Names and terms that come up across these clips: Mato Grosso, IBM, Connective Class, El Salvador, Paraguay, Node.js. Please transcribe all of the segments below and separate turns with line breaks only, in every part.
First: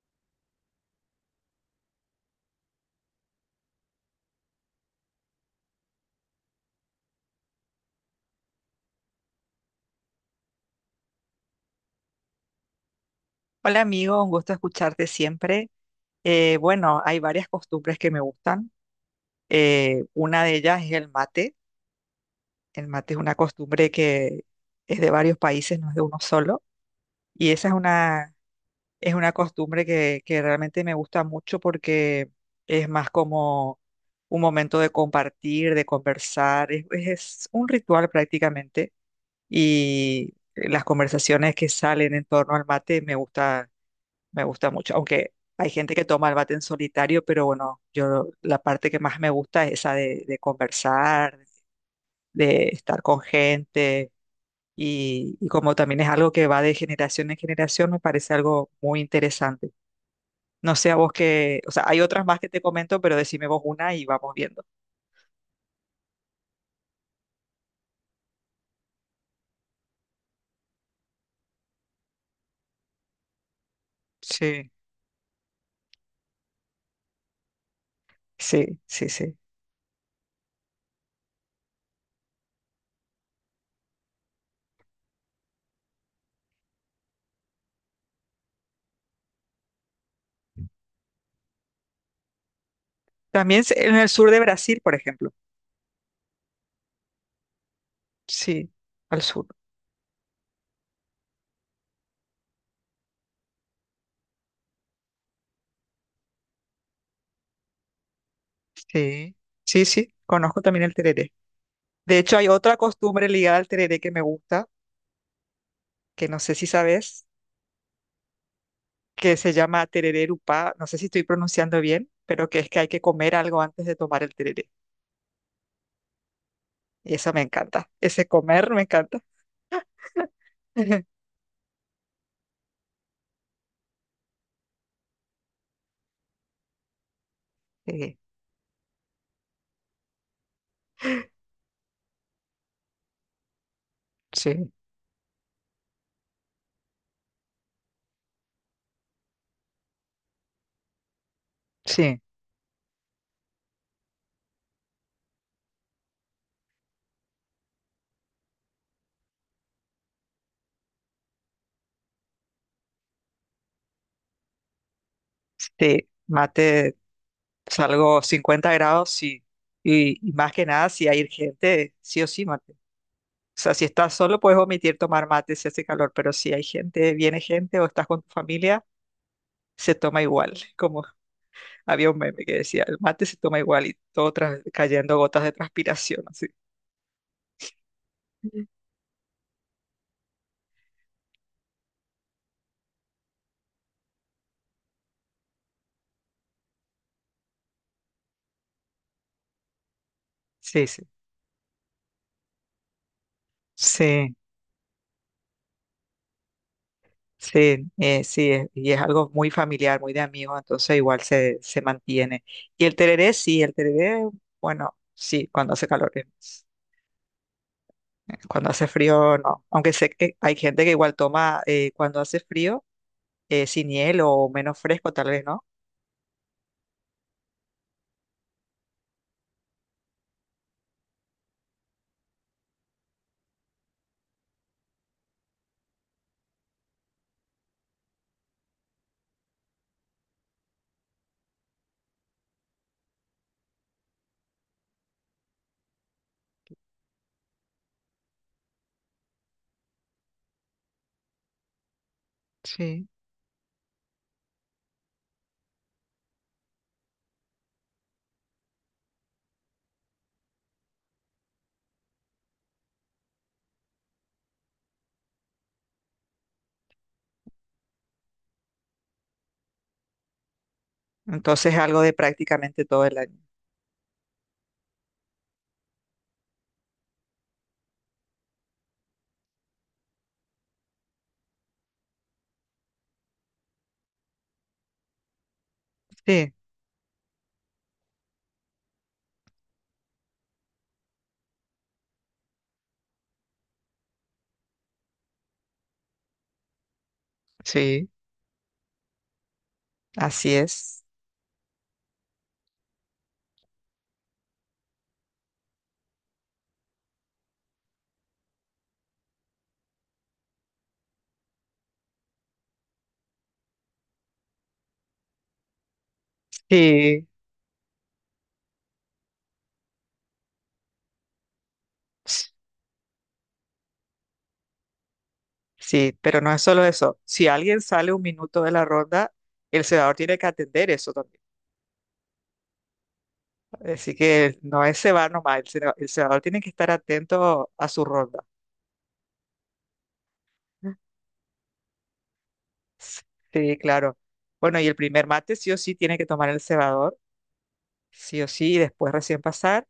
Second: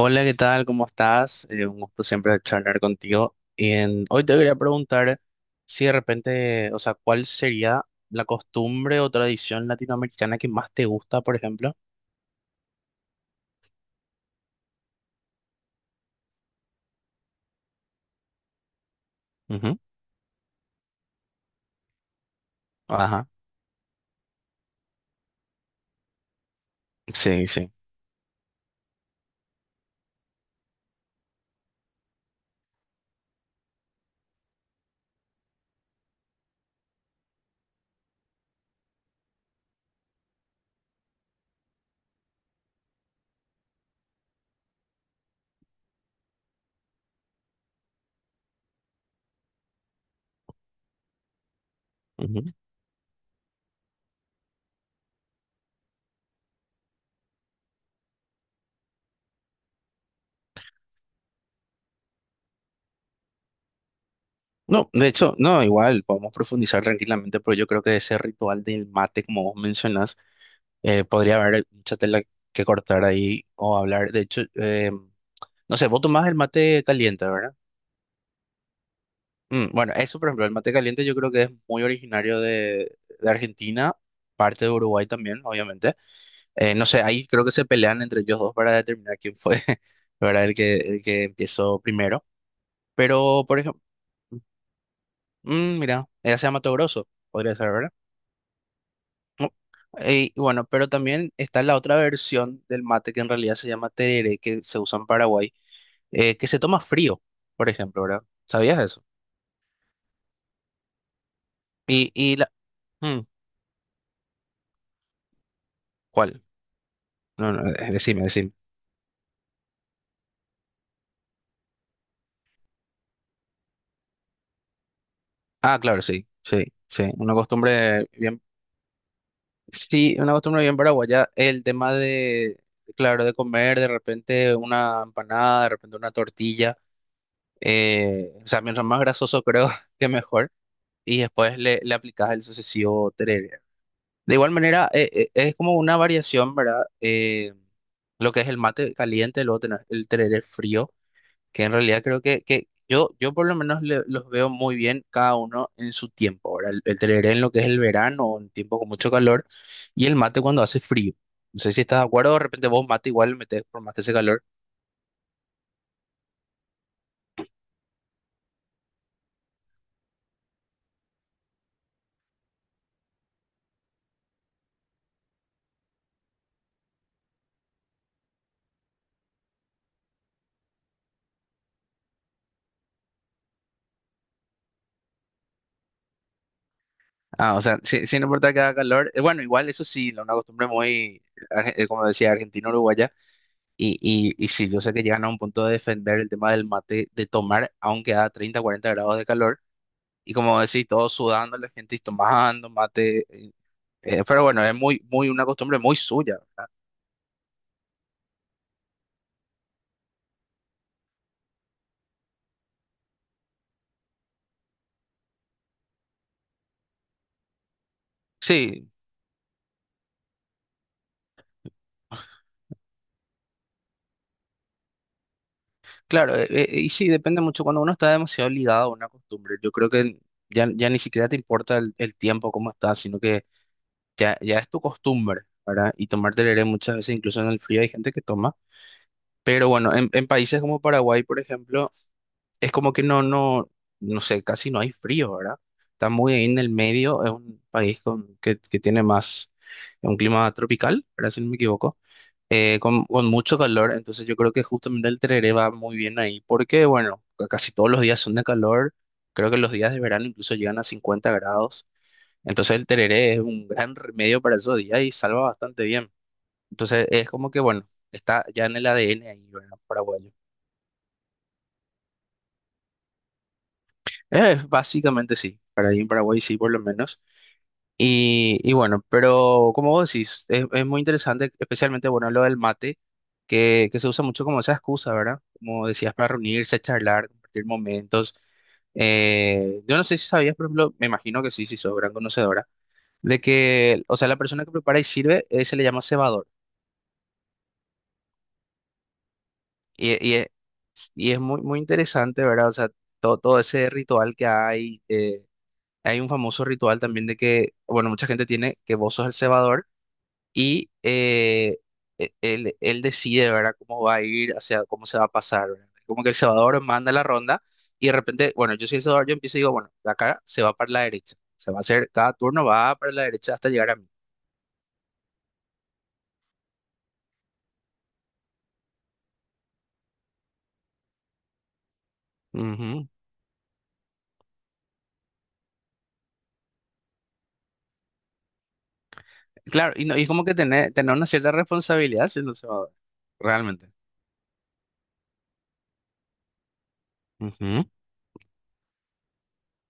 Hola, ¿qué tal? ¿Cómo estás? Un gusto siempre charlar contigo. Y hoy te quería preguntar si de repente, o sea, ¿cuál sería la costumbre o tradición latinoamericana que más te gusta, por ejemplo?
Hola amigo, un gusto escucharte siempre. Bueno, hay varias costumbres que me gustan.
Ujú.
Una de ellas es el mate. El mate es
Ajá,
una costumbre que es de varios países, no es de uno solo.
sí,
Y esa
sí.
es una costumbre que realmente me gusta mucho porque es más como un momento de compartir, de conversar. Es un ritual prácticamente. Y las conversaciones que salen en torno al mate me gusta mucho, aunque hay gente que toma el mate en solitario, pero bueno, yo la parte que más me gusta es esa de conversar,
Ujú.
de estar con gente y como también es algo que va de generación en generación, me parece algo muy interesante. No sé a vos que, o sea, hay otras más que te comento, pero decime vos una y vamos viendo.
No, de hecho, no, igual, podemos profundizar tranquilamente, pero yo creo que ese ritual del mate, como vos mencionas, podría haber mucha tela que cortar ahí o hablar. De hecho,
Sí,
no sé, vos tomás el mate caliente, ¿verdad?
sí, sí, sí.
Bueno, eso, por ejemplo, el mate caliente yo creo que es muy originario de Argentina, parte de Uruguay también, obviamente. No sé, ahí creo que se pelean entre ellos dos para determinar quién fue, ¿verdad? El que empezó primero. Pero, por
También
ejemplo,
en el sur de Brasil, por ejemplo.
mira, ella se llama Mato Grosso, podría ser, ¿verdad?
Sí, al sur.
No. Y bueno, pero también está la otra versión del mate que en realidad se llama tereré, que se usa en Paraguay, que se toma frío, por ejemplo, ¿verdad? ¿Sabías eso?
Sí, sí, sí, conozco también el tereré.
Y,
De
y
hecho, hay
la.
otra
mm,
costumbre ligada al tereré que me gusta, que no
¿cuál?
sé si sabes,
No, no, decime, decime.
que se llama tereré erupá, no sé si estoy pronunciando bien, pero que es que hay que comer algo antes de tomar el tereré.
Ah, claro, sí, sí, sí,
Y eso
una
me encanta.
costumbre
Ese
bien,
comer me encanta.
sí, una costumbre bien paraguaya, el tema de, claro, de comer de repente una empanada, de repente una tortilla,
Sí,
o sea, mientras más grasoso creo que mejor, y después le aplicas el sucesivo tereré. De igual
sí,
manera, es como una variación, ¿verdad? Lo que es el mate caliente, luego tenés el tereré frío, que, en realidad creo
sí,
que yo por lo menos los veo muy bien cada uno en su tiempo. Ahora, el tereré en lo que es el verano, o en tiempo con mucho calor, y el mate cuando hace frío. No sé si estás de acuerdo, de repente vos mate igual metés por más que hace calor.
sí. Mate, salgo 50 grados, sí. Y más que nada, si hay gente, sí o sí, mate. O sea, si estás solo, puedes omitir tomar mate si hace calor, pero si hay gente, viene gente o estás con tu familia, se toma igual, como Había un meme que decía, el mate se toma igual y todo cayendo gotas de transpiración, así.
Ah, o sea, sin importar que
Ujú.
haga calor. Bueno, igual eso sí, una costumbre muy, como decía, argentino-uruguaya. Y sí, yo sé que llegan a un punto de defender el tema del mate, de tomar, aunque a 30 40 grados de calor. Y como
Sí,
decís,
sí,
todos sudando, la gente y tomando mate.
sí,
Pero bueno, es muy, muy una costumbre muy suya, ¿verdad?
sí, sí, y es algo muy familiar, muy de amigos, entonces igual se mantiene. Y el tereré, sí, el tereré, bueno, sí, cuando hace calor, cuando hace
Sí,
frío, no. Aunque sé que hay gente que igual toma cuando hace frío, sin hielo o menos fresco, tal vez, ¿no?
claro, y sí, depende mucho. Cuando uno está demasiado ligado a una costumbre, yo creo que ya ni siquiera te importa el tiempo, cómo estás, sino que ya es tu costumbre, ¿verdad? Y tomar tereré muchas veces, incluso en el frío, hay gente que toma. Pero bueno, en países como Paraguay, por ejemplo, es como que no, no, no sé, casi no hay frío, ¿verdad? Está muy ahí en el medio, es un país que tiene más un clima tropical, ¿verdad? Si no me equivoco. eh, con,
Sí.
con mucho calor, entonces yo creo que justamente el tereré va muy bien ahí, porque bueno, casi todos los días son de calor, creo que los días de verano incluso llegan a 50 grados, entonces el tereré es un gran remedio para esos días y salva bastante bien. Entonces es como que bueno, está ya en el ADN ahí, ¿verdad? Paraguayo.
Entonces es algo de prácticamente todo el año.
Básicamente sí, para ahí en Paraguay sí por lo menos. Y bueno, pero como vos decís, es muy interesante, especialmente, bueno, lo del mate, que se usa mucho como esa excusa, ¿verdad? Como decías, para
Sí,
reunirse, charlar, compartir momentos. Yo no sé si sabías, por ejemplo, me imagino que sí, si sos gran conocedora, de que, o sea, la persona que prepara y sirve se le llama cebador.
sí,
Y, y es,
así es.
y es muy, muy interesante, ¿verdad? O sea, todo, todo ese ritual que hay un famoso ritual también de que, bueno, mucha gente tiene que vos sos el cebador y él decide, ¿verdad?, cómo va a ir, o sea, cómo se va a pasar, ¿verdad? Como que El Salvador manda la
Sí.
ronda y de repente, bueno, yo soy El Salvador, yo empiezo y digo, bueno, de acá se va para la derecha, se va a hacer, cada turno va para la derecha hasta llegar a mí.
Sí, pero no es solo eso. Si alguien sale un minuto de la ronda, el cebador tiene que atender eso también.
Ujú,
Así que no es cebar nomás, el cebador tiene que estar atento a su ronda.
claro, y, no, y como que tener, tener una cierta responsabilidad siendo Salvador,
Sí,
realmente.
claro. Bueno, y el primer mate sí o sí tiene que tomar el cebador,
Ujú.
sí o sí, y después recién pasar.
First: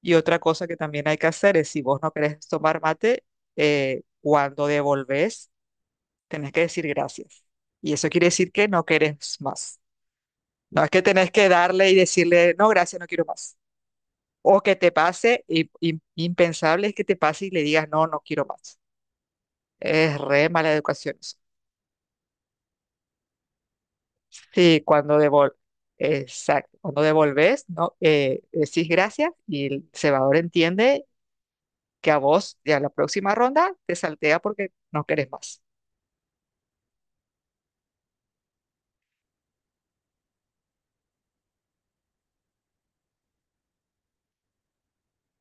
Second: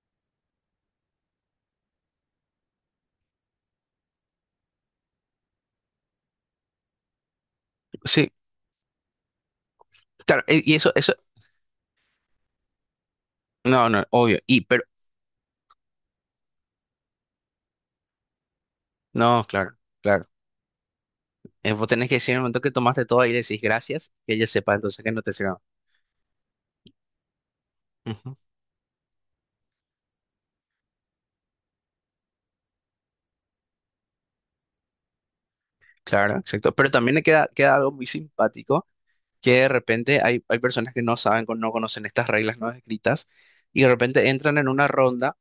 Y otra cosa que también hay que hacer es, si vos no querés tomar mate, cuando devolvés, tenés que decir gracias. Y eso quiere
Sí,
decir que no querés más.
claro, y
No es
eso,
que
eso,
tenés que darle y decirle, no, gracias, no quiero más.
no, no, obvio, y,
O que
pero,
te pase, impensable es que te pase y le digas, no, no quiero más.
no, claro,
Es
claro.
re mala educación eso.
Vos tenés que decir en el momento que tomaste todo y decís gracias, que ella sepa
Sí,
entonces que
cuando
no te
devol
sirva.
exacto, cuando devolves, no, decís gracias y el cebador entiende que a vos, ya la próxima ronda, te saltea porque no querés más.
Claro, exacto. Pero también le queda, queda algo muy simpático, que de repente hay personas que no saben, no conocen estas reglas no escritas, y de repente entran en una ronda.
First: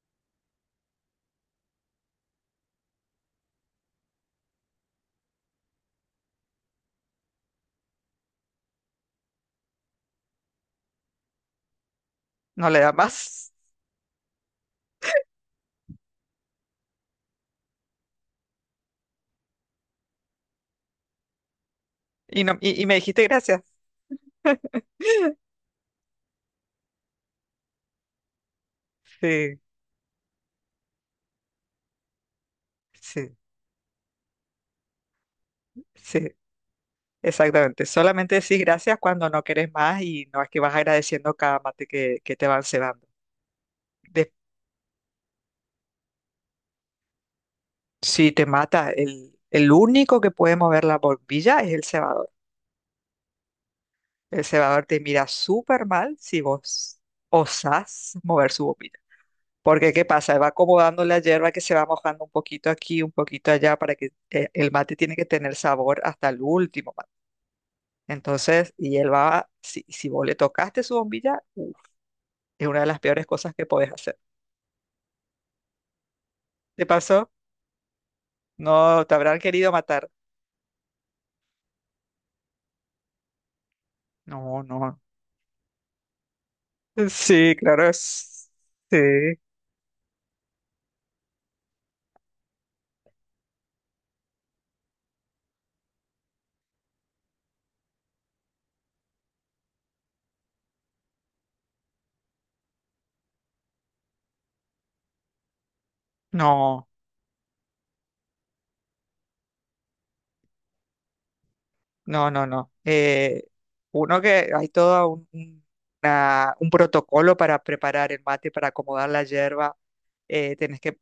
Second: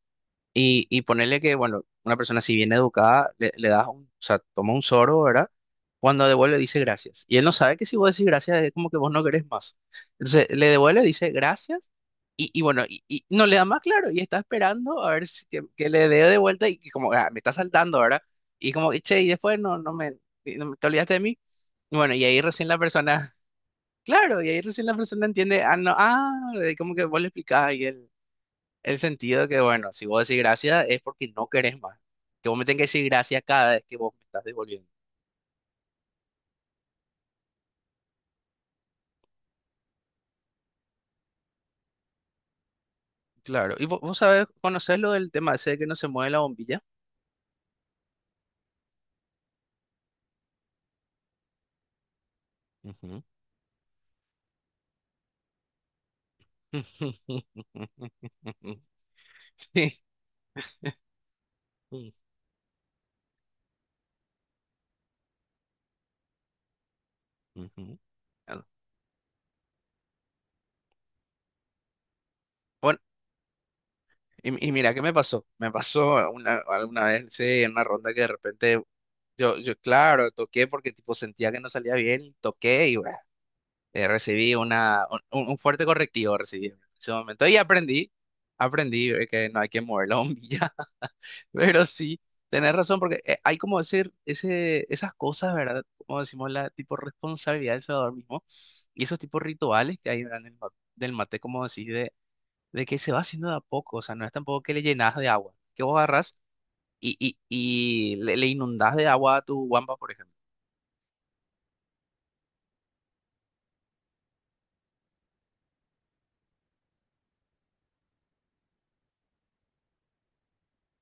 Y ponerle que, bueno, una persona si bien educada, le das un, o sea, toma un sorbo, ¿verdad? Cuando devuelve dice gracias. Y él no sabe que si vos decís gracias es como que vos no querés más. Entonces le devuelve, dice gracias y
No le
bueno,
da
y no
más.
le da más claro y está esperando a ver si, que le dé de vuelta y que como ah, me está saltando, ¿verdad? Y che, y después no, no me, te olvidaste de mí. Y bueno, y ahí
Y, no,
recién la
y me dijiste
persona,
gracias.
claro, y ahí recién la persona entiende, ah, no, ah, como que vos le explicás y él el sentido de que,
Sí,
bueno, si vos decís gracias es porque no querés más. Que vos me tenés que decir
sí,
gracias cada vez que vos me estás devolviendo.
sí. Exactamente, solamente decís gracias cuando no querés más y no es que vas agradeciendo cada mate que te van cebando.
Claro. Y vos, vos
De-
sabés, conocés lo del tema ese de que no se mueve la bombilla.
si te mata, el único que puede mover la bombilla es el cebador.
Ujú,
El cebador te mira súper mal si vos osás mover su bombilla. Porque,
sí.
¿qué pasa? Él va acomodando la hierba que se va mojando un poquito aquí, un poquito allá, para que el mate tiene que tener sabor hasta el último mate.
Ujú. Ah,
Entonces, y él va, si vos le tocaste su bombilla, uf, es una de
bueno,
las peores cosas que podés hacer.
y mira, ¿qué me pasó? Me pasó una,
¿Te
alguna vez,
pasó?
sí, en una ronda que de repente,
No, te habrán querido matar.
claro, toqué porque tipo sentía que no salía bien, y toqué y bueno. Recibí
No, no.
un fuerte correctivo recibí en ese momento
Sí,
y
claro,
aprendí,
es... Sí.
que no hay que mover la bombilla, pero sí, tenés razón porque hay como decir ese, esas cosas, ¿verdad? Como decimos, la tipo responsabilidad del salvador mismo y esos tipos rituales que hay, ¿verdad? Del mate, como decís, de que se va haciendo de a poco, o sea, no es tampoco que le llenas de agua, que vos agarrás
No,
y le inundás de agua a tu guampa, por ejemplo.
no, no, no. Uno que hay todo un protocolo para preparar el mate, para acomodar la hierba. Eh, tenés que,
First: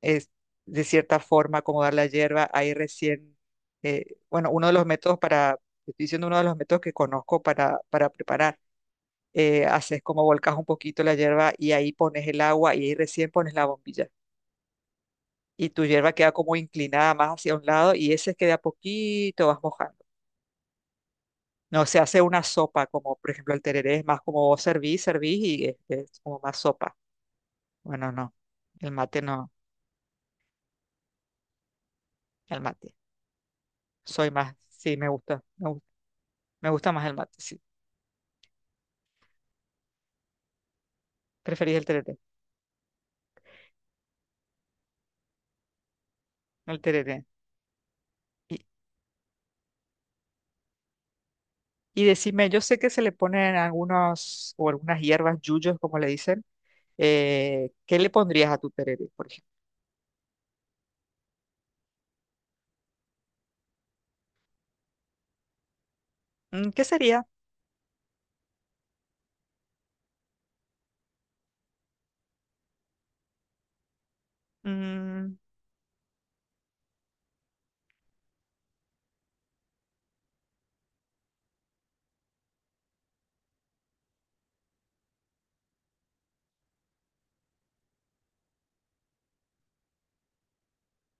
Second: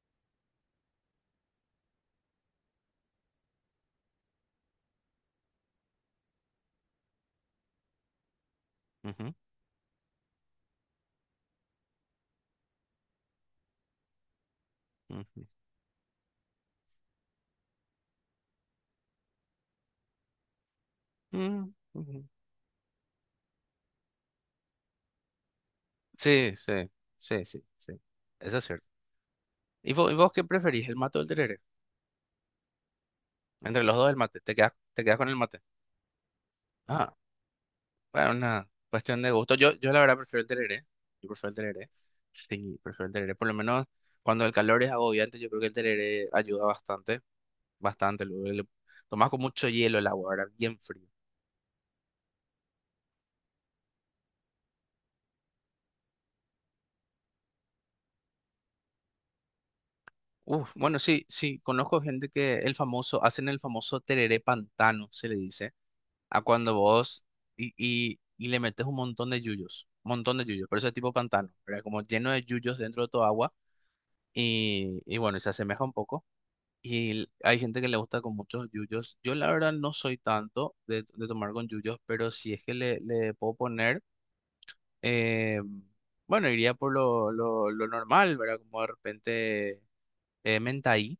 es, de cierta forma, acomodar la hierba. Ahí recién, bueno, uno de los métodos. Te estoy diciendo uno de los métodos que conozco para preparar.
Ujú,
Haces como volcas un poquito la hierba y ahí pones el agua y ahí recién pones la bombilla.
ujú.
Y tu hierba queda como inclinada más hacia un lado y ese es que de a poquito vas mojando.
Mm,
No se hace
ujú.
una sopa, como por ejemplo el tereré, es más como vos servís, servís y es como
Sí,
más
sí,
sopa.
sí, sí, sí.
Bueno, no,
Eso es cierto.
el mate no,
¿Y vos qué preferís, el mate o el tereré?
el mate.
Entre los dos el
Soy
mate,
más, sí,
te
me
quedas con el
gusta,
mate.
me gusta, me gusta más
Ah,
el mate, sí.
bueno, una cuestión de gusto. Yo la verdad prefiero el tereré. Yo prefiero el
Preferís el
tereré.
tereré,
Sí, prefiero el tereré. Por lo menos cuando el calor es agobiante, yo creo que el tereré ayuda
el
bastante,
tereré.
bastante. Luego
Y,
le tomás con mucho hielo el agua, ahora bien frío.
y decime, yo sé que se le ponen algunos o algunas hierbas, yuyos, como le dicen. ¿Qué le pondrías a tu tereré, por ejemplo?
Uf, bueno, sí, sí, conozco gente que el famoso, hacen el famoso tereré pantano, se le dice a
Mm,
cuando
¿qué
vos
sería?
y le metes un montón de yuyos, un montón de yuyos, pero eso es tipo pantano, ¿verdad? Como lleno de yuyos dentro de tu agua y bueno,
Mm,
y se asemeja un poco. Y hay gente que le gusta con muchos yuyos. Yo la verdad no soy tanto de tomar con yuyos, pero si es que le puedo poner, eh, bueno, iría por lo normal, ¿verdad? Como de repente menta ahí,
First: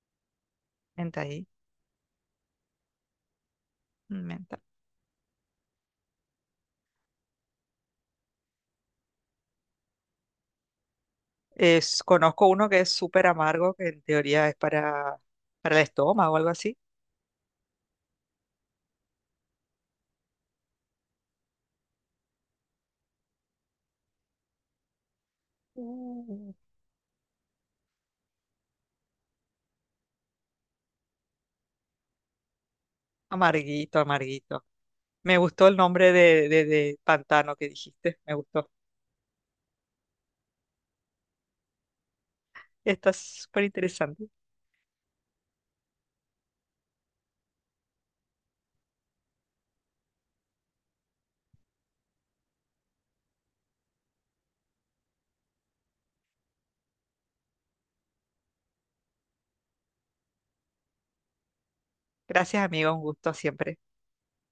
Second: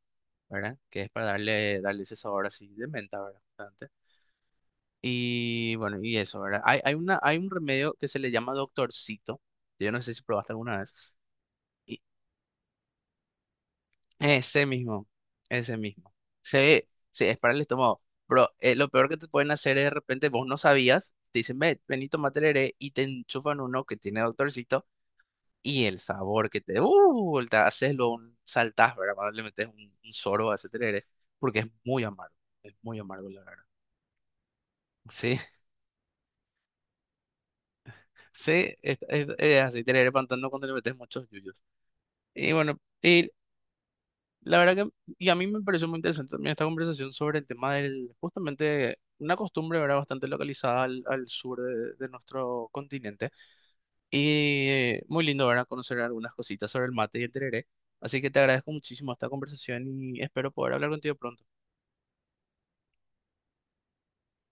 ¿verdad? Que es
menta
para
ahí,
darle, darle ese sabor así de menta, ¿verdad?
menta.
Y bueno, y eso, ¿verdad? Hay una, hay un remedio que se le llama doctorcito. Yo no sé si probaste alguna vez. Y
Conozco uno que es súper amargo, que en teoría es
ese mismo,
para,
ese
para el
mismo.
estómago o algo así.
Se es para el estómago. Pero lo peor que te pueden hacer es de repente, vos no sabías, te dicen, ve, vení, tomate el heré", y te enchufan uno que tiene doctorcito y el sabor
Uh,
que te. ¡Uh! Te haces luego un saltás, ¿verdad? Cuando le metes un sorbo a ese tereré, porque es muy amargo, la verdad.
Amarguito, amarguito. Me
Sí,
gustó el nombre de pantano que dijiste, me gustó.
sí, es así, tereré pantano cuando le metes muchos yuyos. Y bueno,
Está
y
súper interesante.
la verdad que y a mí me pareció muy interesante también esta conversación sobre el tema del, justamente, una costumbre, ¿verdad? Bastante localizada al, al sur de nuestro continente. Y muy lindo, ¿verdad? Conocer algunas cositas sobre el mate y el tereré. Así que te agradezco muchísimo esta conversación y espero poder hablar contigo pronto.
Gracias, amigo, un gusto siempre.